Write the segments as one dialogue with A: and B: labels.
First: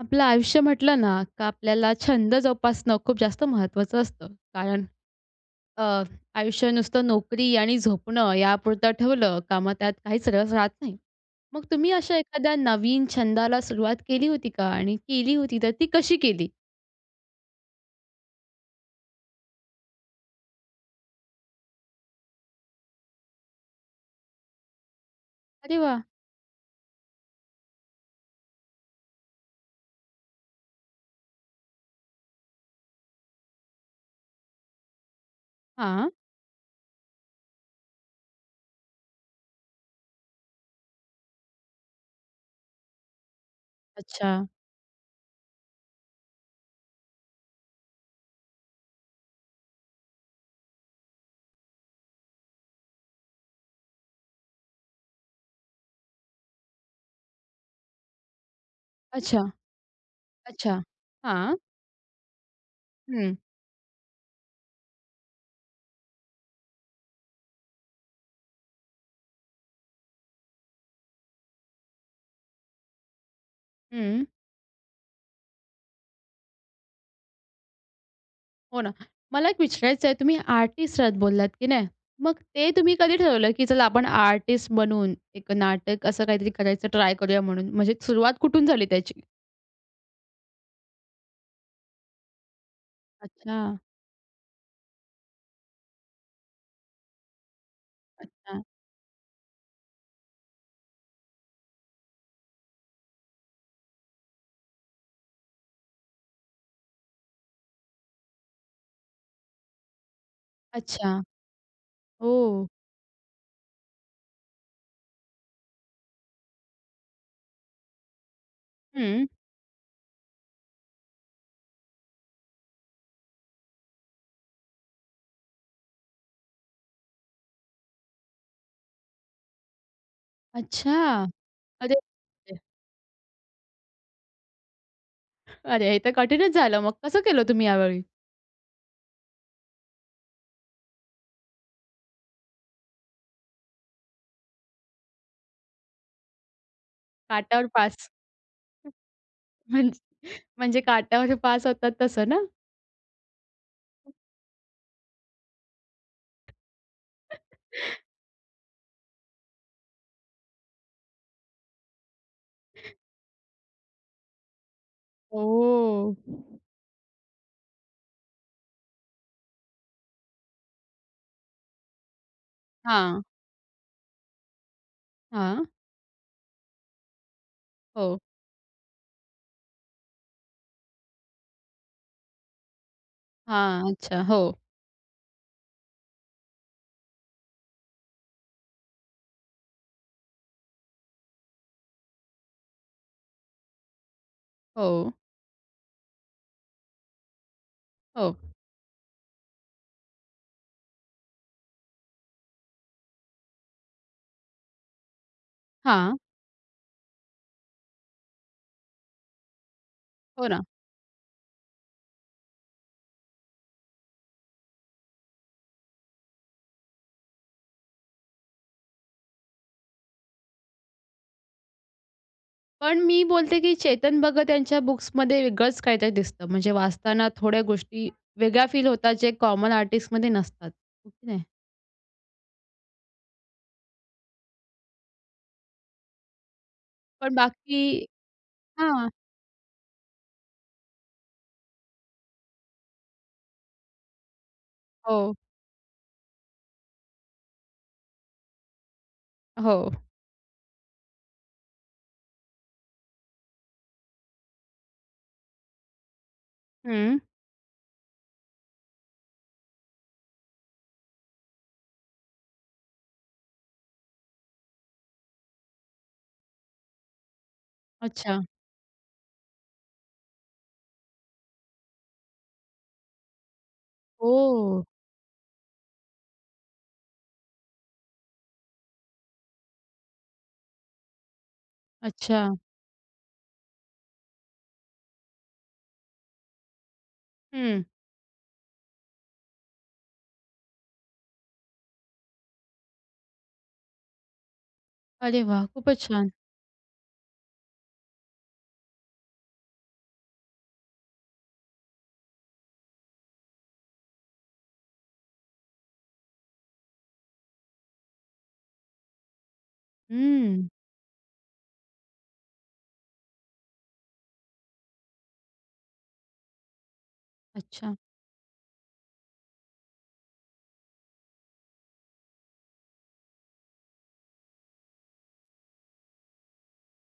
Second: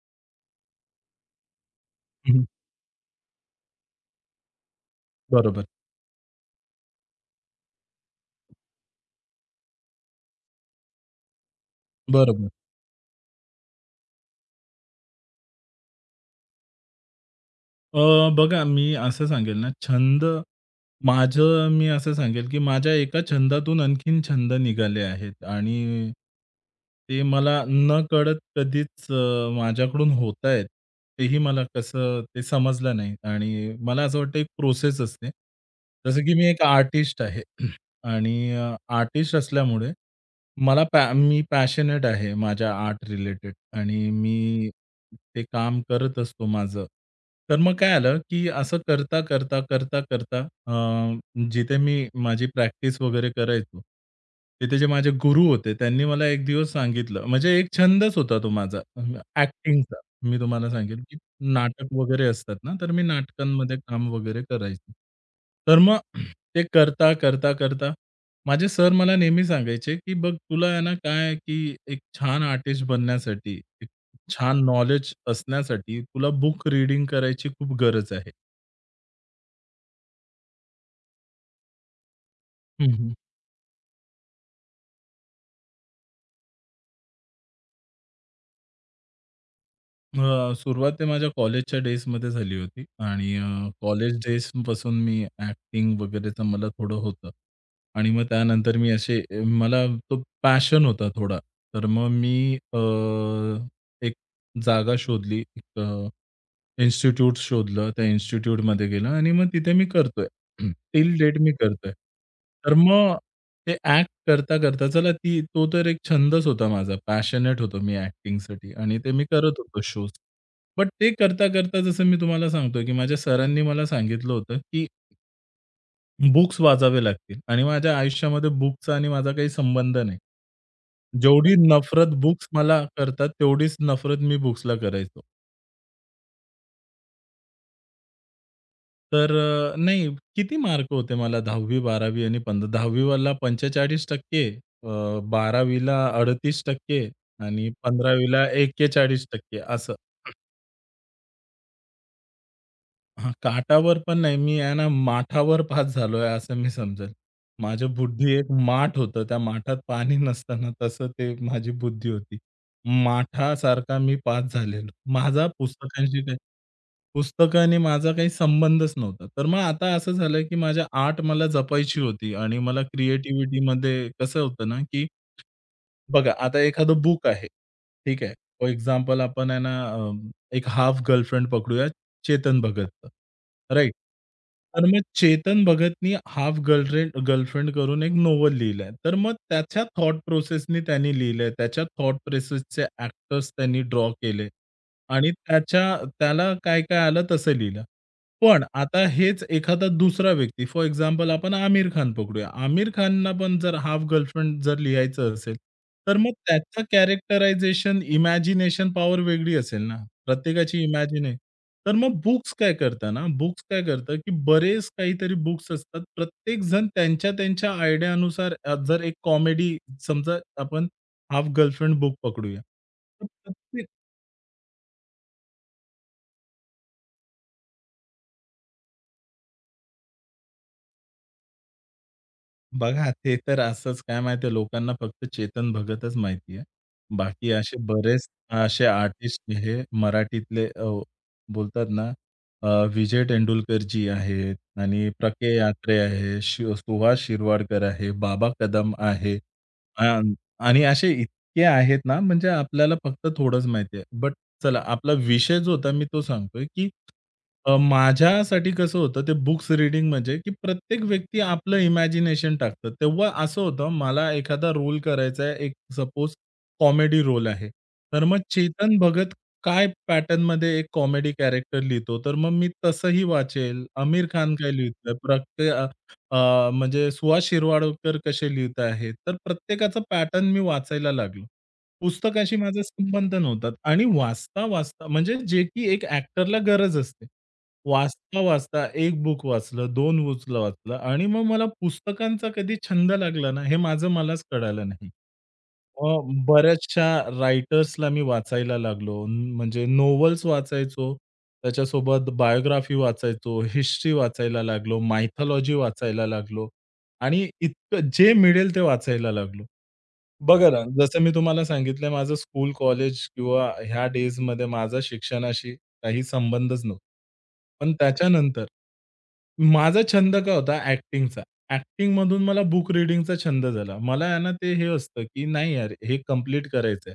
A: आपलं आयुष्य म्हटलं ना, का आपल्याला
B: हं,
A: छंद
B: हं.
A: जोपासणं खूप जास्त महत्त्वाचं असतं. कारण
B: बरोबर,
A: अ, आयुष्य नुसतं नोकरी आणि झोपणं यापुरतं ठेवलं का मग त्यात काहीच रस राहत नाही. मग तुम्ही अशा
B: बरोबर.
A: एखाद्या नवीन छंदाला सुरुवात केली होती का? आणि केली होती तर ती कशी केली?
B: अ, बघा, मी असं सांगेल ना, छंद मी असं सांगेल, की माझ्या एका छंदातून आणखीन छंद निघाले आहेत
A: अरे वाह!
B: आणि ते मला नकळत कधीच माझ्याकडून होत आहेत. तेही मला कसं ते समजलं नाही आणि मला असं वाटतं एक प्रोसेस असते.
A: हां.
B: जसं की मी एक आर्टिस्ट आहे. आणि आर्टिस्ट असल्यामुळे मला पॅ मी पॅशनेट आहे माझ्या आर्ट रिलेटेड आणि
A: अच्छा,
B: मी ते काम करत असतो माझं. तर मग काय आलं, की असं करता, करता, करता, करता अ, जिथे मी माझी प्रॅक्टिस वगैरे करायचो, तिथे जे माझे गुरु होते त्यांनी मला एक दिवस सांगितलं, म्हणजे एक छंदच होता तो माझा.
A: अच्छा, अच्छा.
B: मी तुम्हाला
A: अच्छा.
B: सांगेल,
A: हां.
B: नाटक वगैरे असतात ना, तर मी
A: हं.
B: नाटकांमध्ये काम वगैरे करायचो. तर मग ते करता, करता, करता माझे सर मला नेहमी सांगायचे, की "बघ, तुला आहे ना काय की एक छान आर्टिस्ट बनण्यासाठी, एक छान नॉलेज असण्यासाठी तुला बुक रीडिंग करायची खूप गरज आहे."
A: हो ना. मला एक विचारायचं आहे, तुम्ही आर्टिस्ट आहात बोललात, की नाही? मग ते तुम्ही कधी ठरवलं, की चला आपण आर्टिस्ट बनून एक नाटक असं काहीतरी करायचं ट्राय करूया म्हणून? म्हणजे सुरुवात कुठून झाली त्याची?
B: सुरुवात ते माझ्या कॉलेजच्या डेजमध्ये झाली होती आणि
A: अच्छा,
B: कॉलेज डेजपासून मी ॲक्टिंग वगैरेचं मला थोडं होतं आणि मग
A: अच्छा,
B: त्यानंतर मला तो पॅशन होता थोडा. तर मग मी अ, एक जागा शोधली, एक इन्स्टिट्यूट शोधलं. त्या इन्स्टिट्यूटमध्ये गेलं आणि मग तिथे मी करतोय. टिल
A: अच्छा.
B: डेट मी करतोय.
A: ओह!
B: तर मग ते ॲक्ट करता-करता, चला ती तो तर एक छंदच होता माझा. पॅशनेट होतो मी ॲक्टिंगसाठी आणि ते मी
A: हं.
B: करत होतो शोज. बट ते करता-करता जसं मी तुम्हाला सांगतोय, की माझ्या सरांनी मला सांगितलं होतं, की बुक्स वाचावे लागतील आणि माझ्या आयुष्यामध्ये बुक्सचा आणि माझा काही संबंध नाही.
A: अच्छा.
B: जेवढी
A: अरे
B: नफरत बुक्स
A: बापरे!
B: मला करतात, तेवढीच नफरत मी बुक्सला करायचो.
A: अरे, हे तर कठीणच झालं. मग कसं केलं तुम्ही यावेळी?
B: तर नाही, किती मार्क होते मला 10वी, 12वी आणि 10वीला 45% 12वीला 38%
A: काटावर
B: आणि
A: पास.
B: 15वीला 41% असं.
A: म्हणजे म्हणजे काटावर पास होतात तसं ना?
B: हां, काठावर पण नाही. मी आहे ना माठावर पास झालोय असं मी समजेल. माझ्या बुद्धी एक माठ होतं. त्या माठात पाणी नसताना तसं ते माझी बुद्धी होती. माठासारखा मी पास झालेलो. माझा
A: ओह!
B: पुस्तकांशी काही पुस्तकाने माझा काही संबंधच नव्हता. तर मग आता असं झालं, की माझ्या आर्ट मला जपायची होती आणि मला
A: हां,
B: क्रिएटिव्हिटीमध्ये कसं होतं ना, की
A: हां.
B: बघा, आता एखादं बुक आहे.
A: हो.
B: ठीक आहे. फॉर एक्झाम्पल आपण आहे ना, एक हाफ गर्लफ्रेंड पकडूया, चेतन भगतचं.
A: हां.
B: राइट.
A: अच्छा. हो,
B: तर मग चेतन भगतनी हाल्फ गर्लफ्रेंड गर्लफ्रेंड करून एक नोव्हेल लिहिलंय. तर मग त्याच्या थॉट प्रोसेसनी त्यांनी लिहिलंय. त्याच्या थॉट प्रोसेसचे ॲक्टर्स त्यांनी ड्रॉ केले
A: हो,
B: आणि त्याच्या त्याला काय-काय आलं तसं लिहिलं.
A: हो.
B: पण आता हेच एखादा दुसरा व्यक्ती, फॉर एक्झाम्पल आपण आमिर खान पकडूया. आमिर खानला पण जर हाफ गर्लफ्रेंड जर लिहायचं असेल, तर
A: हां.
B: मग त्याचं कॅरेक्टरायझेशन, इमॅजिनेशन पॉवर वेगळी असेल ना.
A: हो ना.
B: प्रत्येकाची इमॅजिने. तर मग बुक्स काय करतात ना, बुक्स काय करतात, की बरेच काहीतरी बुक्स असतात. प्रत्येकजण त्यांच्या-त्यांच्या आयडियानुसार जर एक कॉमेडी, समजा आपण हाल्फ गर्लफ्रेंड बुक पकडूया.
A: पण मी
B: तर
A: बोलते, की
B: प्रत्येक,
A: चेतन भगत यांच्या बुक्समध्ये वेगळंच काहीतरी दिसतं. म्हणजे वाचताना थोड्या गोष्टी वेगळ्या फील होतात, जे कॉमन आर्टिस्टमध्ये नसतात. हो की नाही?
B: बघा, ते तर असंच काय माहिती लोकांना, फक्त चेतन भगतच माहिती आहे.
A: पण
B: बाकी असे
A: बाकी.
B: बरेच असे
A: हां.
B: आर्टिस्ट हे मराठीतले बोलतात ना, विजय तेंडुलकरजी आहेत आणि
A: हो,
B: यात्रे आहे, सुहास शिरवाडकर आहे, बाबा कदम आहे.
A: हो.
B: अ, आणि असे इतके आहेत ना, म्हणजे आपल्याला फक्त थोडंच माहिती आहे. बट चला, आपला विषय जो होता मी तो सांगतोय, की
A: हं.
B: माझ्यासाठी कसं होतं ते बुक्स रीडिंग म्हणजे, की प्रत्येक व्यक्ती आपलं इमॅजिनेशन टाकतं. तेव्हा असं होतं, मला एखादा रोल करायचा आहे, एक सपोज कॉमेडी रोल आहे. तर मग
A: अच्छा.
B: चेतन भगत काय पॅटर्नमध्ये एक कॉमेडी कॅरेक्टर लिहितो, तर मग मी तसंही वाचेल. आमिर खान काय
A: ओह!
B: लिहितोय, म्हणजे सुहास शिरवाडकर कसे लिहीत आहेत. तर प्रत्येकाचा पॅटर्न मी वाचायला लागलो.
A: अच्छा.
B: पुस्तकाशी माझा संबंध नव्हता आणि वाचता-वाचता म्हणजे जे की एक ॲक्टरला गरज असते.
A: हं.
B: वाचता-वाचता एक बुक वाचलं, दोन बुकला वाचलं आणि मग मला पुस्तकांचा कधी छंद लागला ना, हे माझं मलाच कळालं नाही.
A: अरे वाह! खूपच
B: अ,
A: छान.
B: बऱ्याचशा रायटर्सला मी वाचायला लागलो. म्हणजे नोव्हेल्स वाचायचो, त्याच्यासोबत बायोग्राफी वाचायचो, हिस्ट्री वाचायला लागलो, मायथॉलॉजी वाचायला लागलो आणि इतकं जे मिळेल ते वाचायला लागलो.
A: हं.
B: बघा ना, जसं मी तुम्हाला सांगितलं, माझं स्कूल, कॉलेज किंवा ह्या डेजमध्ये माझा शिक्षणाशी काही संबंधच नव्हता. पण
A: अच्छा.
B: त्याच्यानंतर माझा छंद काय होता, ॲक्टिंगचा. ॲक्टिंगमधून मला बुक रीडिंगचा छंद झाला. मला आहे ना ते हे असतं, की नाही यार हे कंप्लीट करायचंय.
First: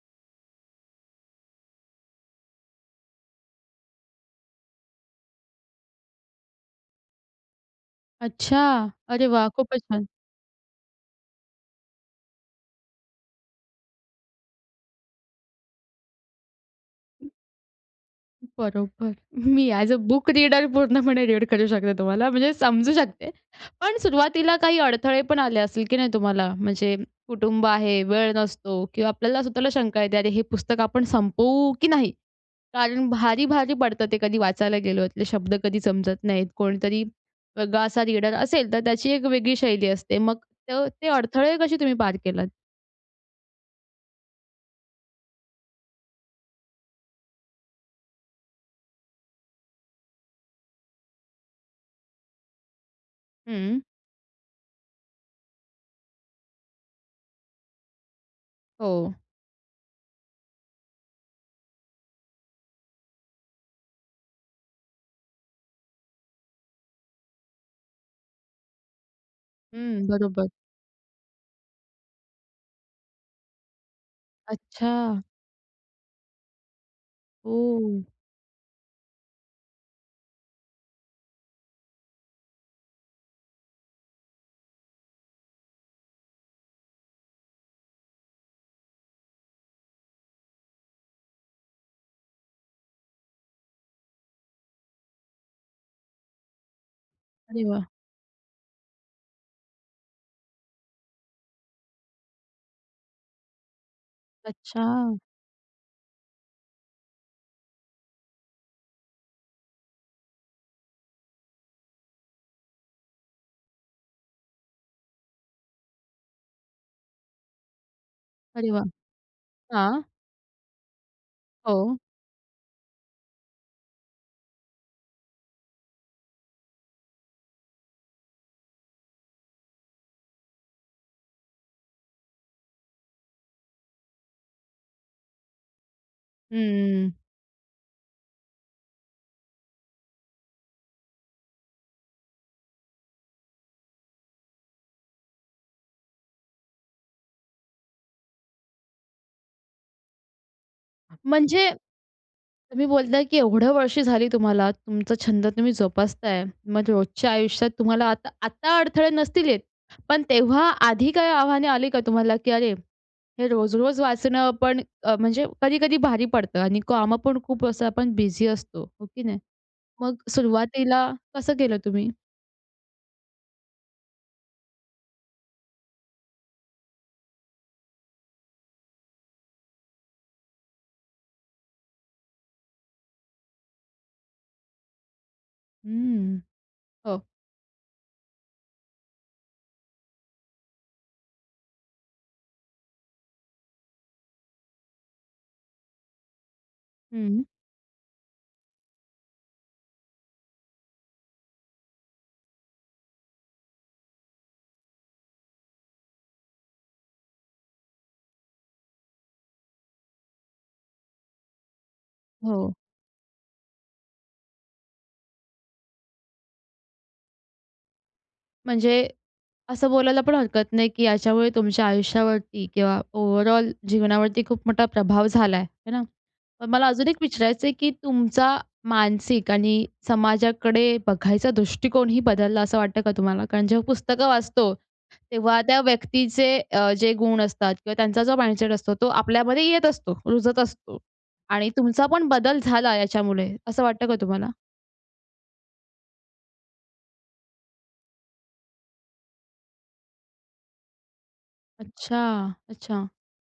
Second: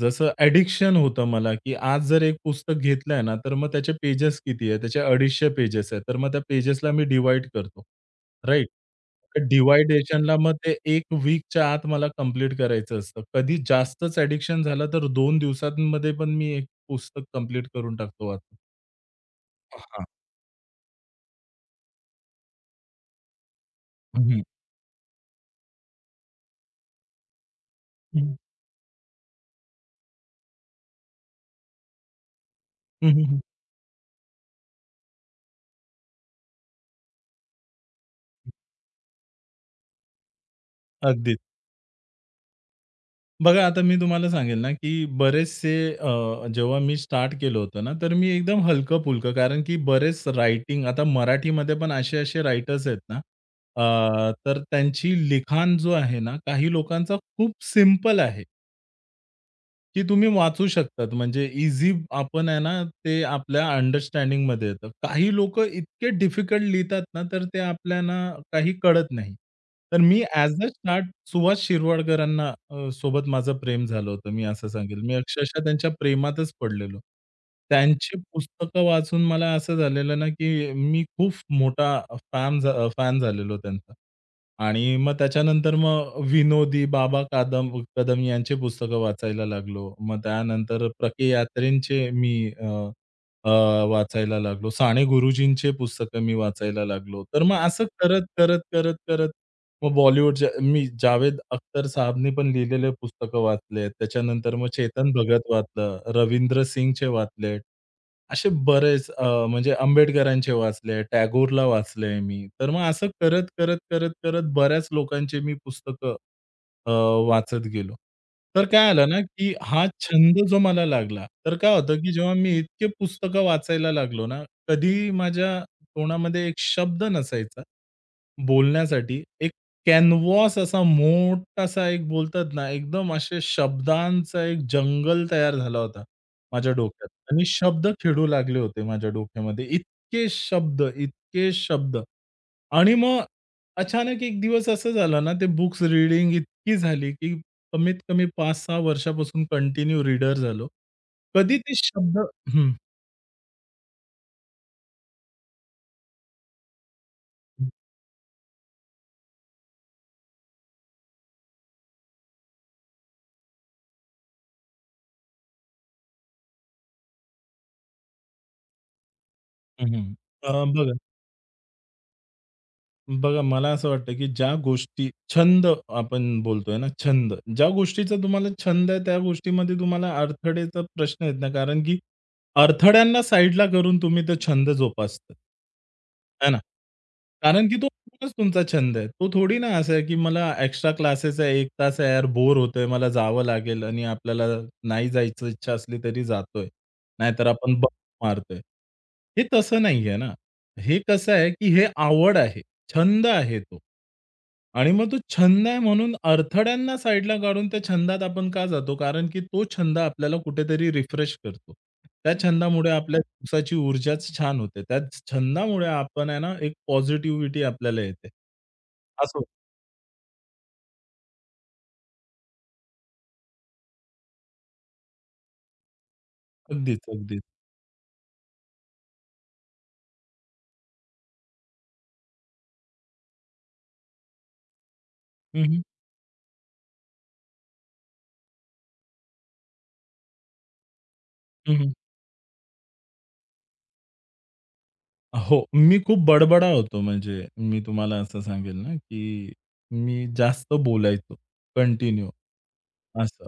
B: जसं ॲडिक्शन होतं मला, की आज जर एक पुस्तक घेतलंय ना, तर मग त्याचे पेजेस किती आहे? त्याचे 250 पेजेस आहेत. तर मग त्या पेजेसला मी डिव्हाईड करतो.
A: अच्छा.
B: राइट?
A: अरे वाह! खूपच छान.
B: डिव्हायडेशनला मग ते एक वीकच्या आत मला कंप्लीट करायचं असतं. कधी जास्तच ॲडिक्शन झालं, तर 2 दिवसांमध्ये पण मी एक पुस्तक कंप्लीट करून टाकतो वाचून.
A: बरोबर. मी ॲज अ
B: हां.
A: बुक रीडर पूर्णपणे रीड करू शकते तुम्हाला, म्हणजे समजू शकते. पण
B: हं.
A: सुरुवातीला काही अडथळे पण आले असतील की नाही तुम्हाला? म्हणजे कुटुंब आहे, वेळ
B: हं.
A: नसतो किंवा आपल्याला स्वतःला शंका येते, "अरे, हे पुस्तक आपण संपवू की नाही?" कारण
B: हं, हं, हं.
A: भारी-भारी पडतं ते कधी वाचायला गेलो, त्यातले शब्द कधी समजत नाहीत. कोणीतरी वेगळा असा रीडर असेल, तर त्याची एक वेगळी शैली असते. मग तर ते
B: अगदीच.
A: अडथळे कसे तुम्ही पार केलात?
B: बघा, आता मी तुम्हाला सांगेल ना, की बरेचसे जेव्हा मी स्टार्ट केलं होतं ना, तर मी एकदम हलकं-फुलकं, कारण की बरेच रायटिंग आता मराठीमध्ये पण असे-असे रायटर्स आहेत ना,
A: हं.
B: तर त्यांची लिखाण जो आहे ना, काही लोकांचा खूप सिंपल आहे.
A: हो.
B: की तुम्ही वाचू शकतात. म्हणजे इझी आपण आहे ना, ते आपल्या अंडरस्टँडिंगमध्ये येतं. काही लोक इतके डिफिकल्ट लिहितात ना, तर ते आपल्याला काही कळत नाही. तर
A: हं,
B: मी
A: बरोबर.
B: ॲज अ स्टार्ट सुहास शिरवाडकरांना सोबत माझं प्रेम झालं होतं. मी असं
A: अच्छा.
B: सांगेल. मी अक्षरशः त्यांच्या प्रेमातच पडलेलो.
A: ओह!
B: त्यांची पुस्तकं वाचून मला असं झालेलं ना, की मी खूप मोठा फॅन फॅन झालेलो त्यांचा. आणि मग त्याच्यानंतर मग विनोदी बाबा कदम यांचे पुस्तकं वाचायला लागलो. मग त्यानंतर प्र. के. यात्रेंचे मी अ, अ, वाचायला लागलो. साने गुरुजींचे पुस्तकं मी वाचायला लागलो. तर मग
A: अरे
B: असं
A: वाह!
B: करत, करत, करत, करत मग बॉलिवूडच्या मी जावेद अख्तर साहबने पण लिहिलेले पुस्तकं वाचले. त्याच्यानंतर मग
A: अच्छा.
B: चेतन भगत वाचलं, रवींद्र सिंगचे वाचले. असे बरेच, म्हणजे आंबेडकरांचे वाचले, टॅगोरला वाचलंय मी. तर मग असं करत, करत, करत, करत बऱ्याच लोकांचे मी पुस्तकं अ, वाचत गेलो. तर
A: अरे वाह!
B: काय आलं ना, की हा
A: हां.
B: छंद जो मला लागला, तर काय
A: हो.
B: होतं, की जेव्हा मी इतके पुस्तकं वाचायला लागलो ना, कधी माझ्या तोंडामध्ये एक शब्द नसायचा. बोलण्यासाठी एक कॅनव्हास असा मोठासा एक बोलतात ना, एकदम असे शब्दांचा एक जंगल तयार झाला होता माझ्या डोक्यात
A: हं.
B: आणि शब्द खेळू लागले होते माझ्या डोक्यामध्ये. इतके शब्द, इतके शब्द आणि मग अचानक एक दिवस असं झालं ना, ते बुक्स रीडिंग इतकी झाली, की कमीत कमी 5-6 वर्षापासून कंटिन्यू रीडर झालो. कधी
A: म्हणजे
B: ते शब्द हं,
A: तुम्ही बोलताय, की एवढ्या वर्षी झाली तुम्हाला, तुमचा छंद तुम्ही जोपासताय. मग रोजच्या आयुष्यात तुम्हाला आता आता अडथळे नसतील येत. पण तेव्हा आधी काही आव्हाने आली का तुम्हाला, की अरे, हे रोज-रोज वाचणं पण म्हणजे कधी-कधी भारी पडतं आणि कामं पण खूप असं आपण बिझी असतो, हो की नाही?
B: हं, हं.
A: मग
B: बघा
A: सुरुवातीला कसं केलं तुम्ही?
B: बघा, मला असं वाटतं, की ज्या गोष्टी छंद आपण बोलतोय ना, छंद. ज्या गोष्टीचा तुम्हाला छंद आहे, त्या गोष्टीमध्ये तुम्हाला अडथळेचा प्रश्न येत नाही. कारण की अडथळ्यांना साईडला करून तुम्ही तो छंद जोपासता.
A: हं.
B: है ना?
A: हो.
B: कारण की तो खरंच तुमचा छंद आहे. तो थोडी ना असा आहे, की मला एक्स्ट्रा क्लासेस आहे, 1 तास आहे, यार बोर होतोय, मला जावं लागेल आणि आपल्याला नाही जायची इच्छा असली तरी जातोय.
A: हं.
B: नाहीतर आपण बंक मारतोय. हे तसं नाहीये ना. हे कसं आहे, की हे आवड आहे. छंद आहे तो. आणि मग तो छंद आहे म्हणून अडथळ्यांना साइडला काढून त्या छंदात आपण का जातो? कारण की तो छंद आपल्याला कुठेतरी रिफ्रेश करतो. त्या
A: हो.
B: छंदामुळे आपल्या दिवसाची ऊर्जाच छान होते. त्या छंदामुळे आपण आहे ना, एक पॉझिटिव्हिटी आपल्याला येते.
A: म्हणजे
B: असो.
A: असं बोलायला पण हरकत नाही, की याच्यामुळे तुमच्या आयुष्यावरती किंवा ओव्हरऑल जीवनावरती खूप मोठा प्रभाव झालाय, है ना? पण मला
B: अगदीच,
A: अजून एक
B: अगदीच.
A: विचारायचं आहे, की तुमचा मानसिक आणि समाजाकडे बघायचा दृष्टिकोनही बदलला असं वाटतं का तुम्हाला? कारण जेव्हा पुस्तकं वाचतो, तेव्हा
B: हं,
A: त्या
B: हं.
A: व्यक्तीचे जे गुण असतात किंवा त्यांचा जो माइंडसेट असतो, तो आपल्यामध्ये येत असतो, रुजत असतो आणि
B: हं, हं.
A: तुमचा पण बदल झाला याच्यामुळे असं वाटतं का तुम्हाला?
B: हो, मी खूप बडबडा होतो. म्हणजे मी तुम्हाला असं सांगेल ना, की मी जास्त बोलायचो
A: अच्छा,
B: कंटिन्यू
A: अच्छा.
B: असं.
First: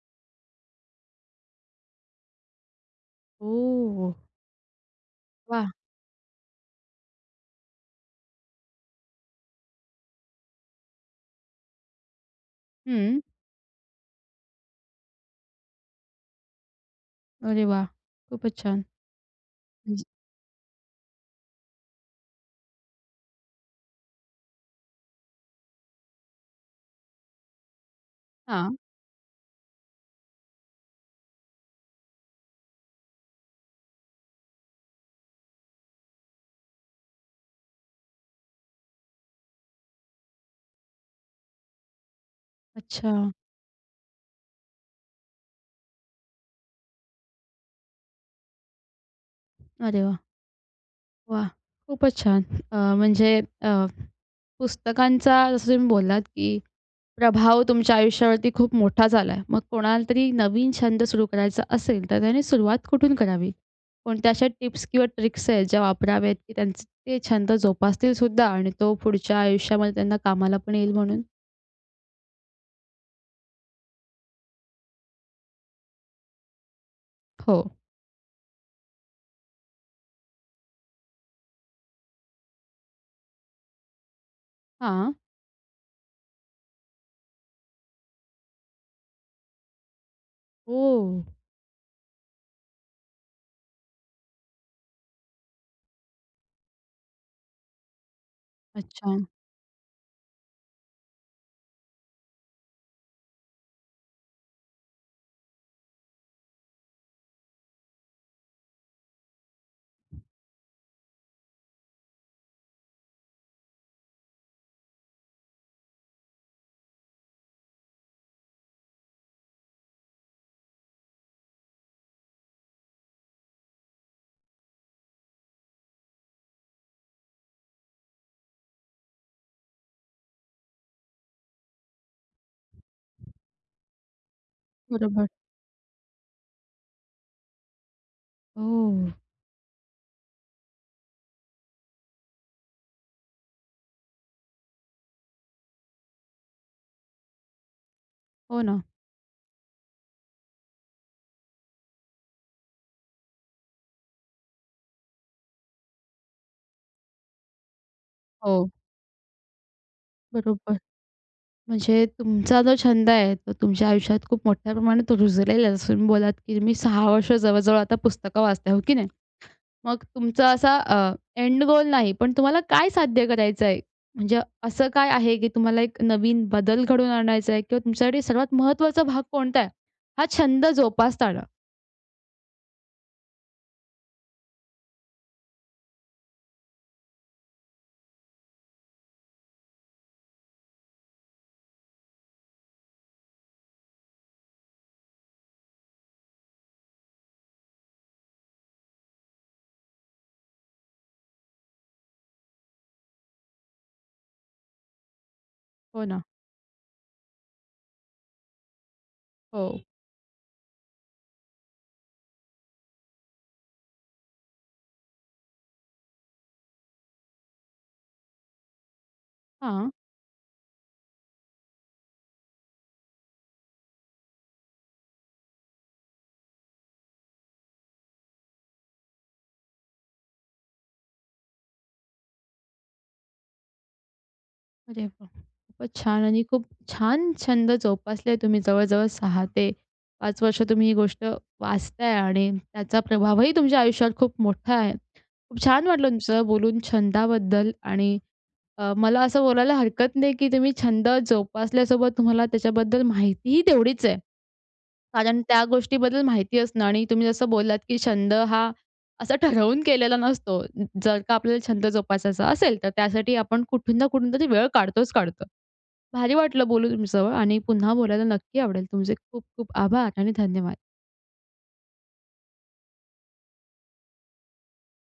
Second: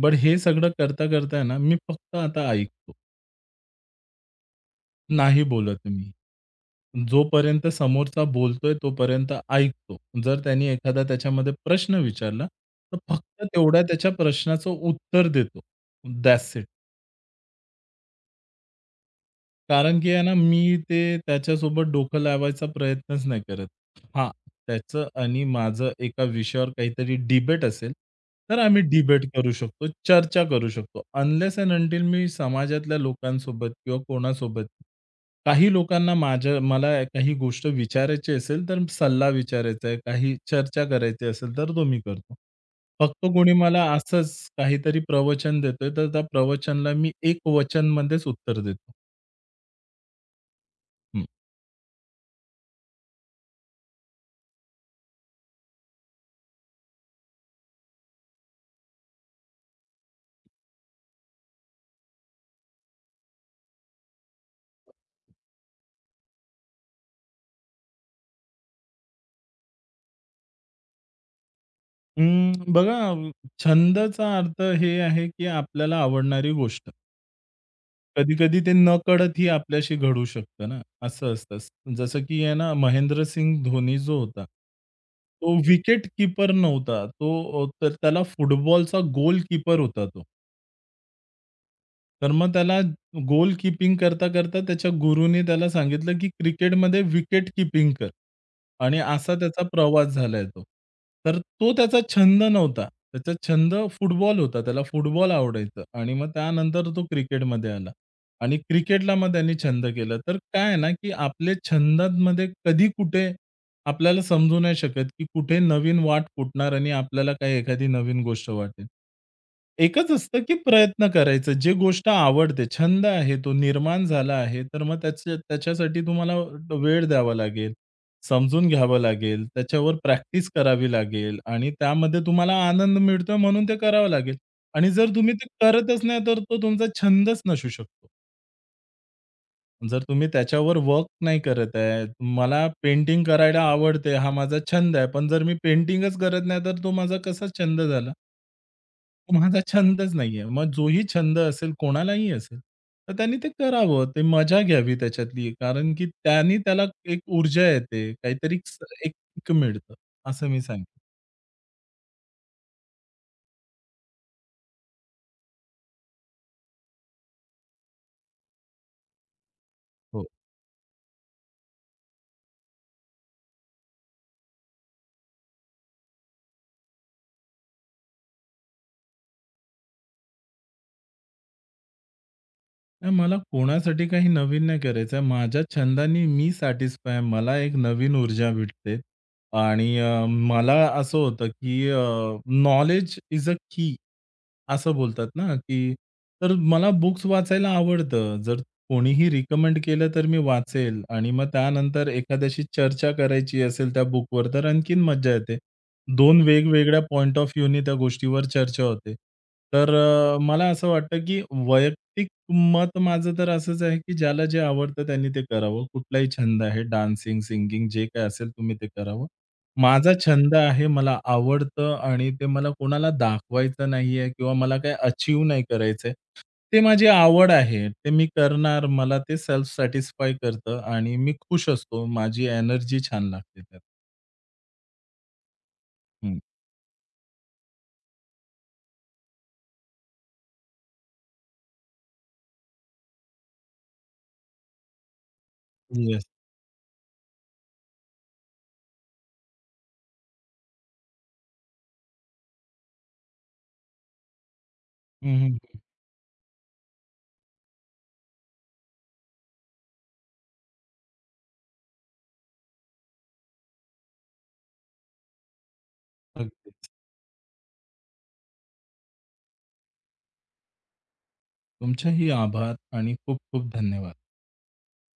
B: बट हे सगळं करता, करता आहे ना, मी फक्त आता ऐकतो.
A: ओह!
B: नाही
A: वाह!
B: बोलत मी. जोपर्यंत समोरचा बोलतोय तोपर्यंत ऐकतो. जर त्याने एखादा त्याच्यामध्ये प्रश्न विचारला, तर
A: हं.
B: फक्त तेवढ्या त्याच्या प्रश्नाचं उत्तर देतो. That's it.
A: अरे वाह! खूपच छान.
B: कारण
A: म्हणजे
B: की आहे ना, मी ते त्याच्यासोबत डोकं लावायचा प्रयत्नच नाही करत. हां, त्याचं आणि माझं एका विषयावर काहीतरी डिबेट असेल, तर
A: हां.
B: आम्ही डिबेट करू शकतो, चर्चा करू शकतो. अनलेस एंड अंटिल मी समाजातल्या लोकांसोबत किंवा कोणासोबत काही लोकांना माझ्या मला काही गोष्ट विचारायची असेल, तर सल्ला विचारायचा आहे, काही चर्चा करायची असेल, तर तो मी करतो.
A: अच्छा.
B: फक्त कोणी मला असंच काहीतरी प्रवचन देतोय, तर त्या प्रवचनाला मी एकवचनमध्येच उत्तर देतो.
A: अरे वाह! वाह! खूपच छान. म्हणजे अ, पुस्तकांचा जसं तुम्ही बोललात, की प्रभाव तुमच्या आयुष्यावरती खूप मोठा झाला आहे. मग कोणाला तरी नवीन छंद सुरू करायचा असेल, तर त्याने सुरुवात कुठून करावी? कोणत्या अशा टिप्स किंवा ट्रिक्स आहेत ज्या वापराव्यात, की त्यांचे ते छंद जोपासतील सुद्धा आणि तो पुढच्या आयुष्यामध्ये त्यांना कामाला पण येईल म्हणून?
B: बघा, छंदाचा अर्थ हे आहे, की आपल्याला आवडणारी गोष्ट.
A: हो.
B: कधी-कधी ते नकळतही आपल्याशी घडू शकतं ना, असं असतं. जसं की आहे ना, महेंद्र सिंग धोनी जो होता,
A: हां.
B: तो विकेट कीपर नव्हता. तो तर त्याला फुटबॉलचा गोलकीपर होता तो.
A: ओह!
B: तर मग त्याला गोल कीपिंग करता-करता त्याच्या गुरुने त्याला सांगितलं, की क्रिकेटमध्ये विकेट कीपिंग कर. आणि
A: अच्छा.
B: असा त्याचा प्रवास झालाय तो. तर तो त्याचा छंद नव्हता. त्याचा छंद फुटबॉल होता. त्याला फुटबॉल आवडायचं आणि मग त्यानंतर तो क्रिकेटमध्ये आला. आणि क्रिकेटला मग त्यांनी छंद केला. तर काय आहे ना, की आपले छंदांमध्ये कधी कुठे आपल्याला समजू नाही शकत, की कुठे नवीन वाट फुटणार आणि आपल्याला काही एखादी नवीन गोष्ट वाटेल. एकच असतं, की प्रयत्न करायचं. जे गोष्ट आवडते, छंद आहे तो, निर्माण झाला आहे, तर मग त्याच्या त्याच्यासाठी तुम्हाला वेळ द्यावा लागेल, समजून घ्यावं लागेल, त्याच्यावर प्रॅक्टिस करावी लागेल आणि त्यामध्ये तुम्हाला आनंद मिळतोय म्हणून ते करावं लागेल आणि जर
A: बरोबर.
B: तुम्ही ते करतच नाही, तर तो तुमचा छंदच नसू शकतो.
A: ओह!
B: जर तुम्ही त्याच्यावर वर्क नाही करत आहे, मला पेंटिंग करायला आवडते, हा माझा छंद आहे. पण जर मी पेंटिंगच करत नाही, तर तो माझा कसा छंद झाला?
A: हो ना.
B: तो माझा छंदच नाहीये. मग जोही छंद असेल, कोणालाही असेल, तर त्यांनी ते करावं. ते मजा घ्यावी त्याच्यातली, कारण की त्यानी त्याला एक ऊर्जा येते, काहीतरी
A: हो.
B: एक एक मिळतं, असं मी
A: बरोबर.
B: सांगेन.
A: म्हणजे तुमचा जो छंद आहे, तो तुमच्या आयुष्यात खूप मोठ्या प्रमाणात रुजलेला आहे. जसं तुम्ही बोललात, की मी 6 वर्ष जवळ आता पुस्तकं वाचते, हो की नाही? मग
B: हो.
A: तुमचा असा एंड गोल नाही, पण तुम्हाला काय साध्य करायचं आहे? म्हणजे असं काय आहे, की तुम्हाला एक नवीन बदल घडवून आणायचा आहे किंवा तुमच्यासाठी सर्वात महत्त्वाचा भाग कोणता आहे? हा छंद जोपासताना.
B: नाही, मला कोणासाठी काही नवीन नाही करायचं आहे. माझ्या छंदाने मी सॅटिस्फाय आहे. मला एक नवीन ऊर्जा भेटते आणि मला असं होतं, की नॉलेज इज अ की असं बोलतात ना, की तर मला बुक्स वाचायला आवडतं. जर कोणीही रिकमेंड केलं तर मी वाचेल आणि मग त्यानंतर एखाद्याशी चर्चा करायची असेल त्या बुकवर तर आणखीन मज्जा येते.
A: हो ना.
B: 2 वेगवेगळ्या पॉइंट ऑफ व्ह्यूनी त्या गोष्टीवर चर्चा होते.
A: हो.
B: तर मला असं वाटतं, की वैयक्तिक मत माझं तर असंच आहे, की ज्याला जे आवडतं त्यांनी ते करावं. कुठलाही छंद आहे, डान्सिंग, सिंगिंग जे काही असेल तुम्ही ते करावं.
A: हां.
B: माझा छंद आहे, मला आवडतं आणि ते मला कोणाला दाखवायचं नाहीये किंवा मला काही अचीव्ह नाही करायचंय. ते माझी आवड आहे. ते मी करणार. मला ते सेल्फ सॅटिस्फाय करतं आणि मी खुश असतो. माझी एनर्जी छान लागते त्यात.
A: अरे वाह! खूपच छान आणि खूप छान छंद जोपासलाय तुम्ही. जवळ-जवळ 6 ते 5 वर्ष तुम्ही ही गोष्ट वाचताय आणि त्याचा प्रभावही तुमच्या आयुष्यात खूप मोठा आहे. खूप छान वाटलं
B: येस.
A: तुमचं बोलून छंदाबद्दल आणि मला असं बोलायला हरकत नाही, की तुम्ही छंद जोपासल्यासोबत तुम्हाला त्याच्याबद्दल माहितीही तेवढीच आहे. कारण त्या गोष्टीबद्दल माहिती असणं आणि तुम्ही जसं बोललात, की छंद हा असा ठरवून केलेला नसतो. जर का आपल्याला छंद जोपासायचा असेल, तर त्यासाठी आपण कुठून ना कुठून तरी वेळ काढतोच काढतो. भारी वाटलं
B: अगदीच.
A: बोलून तुमच्यासोबत आणि पुन्हा बोलायला नक्की आवडेल. तुमचे खूप खूप आभार आणि धन्यवाद.
B: तुमचेही आभार आणि खूप खूप धन्यवाद.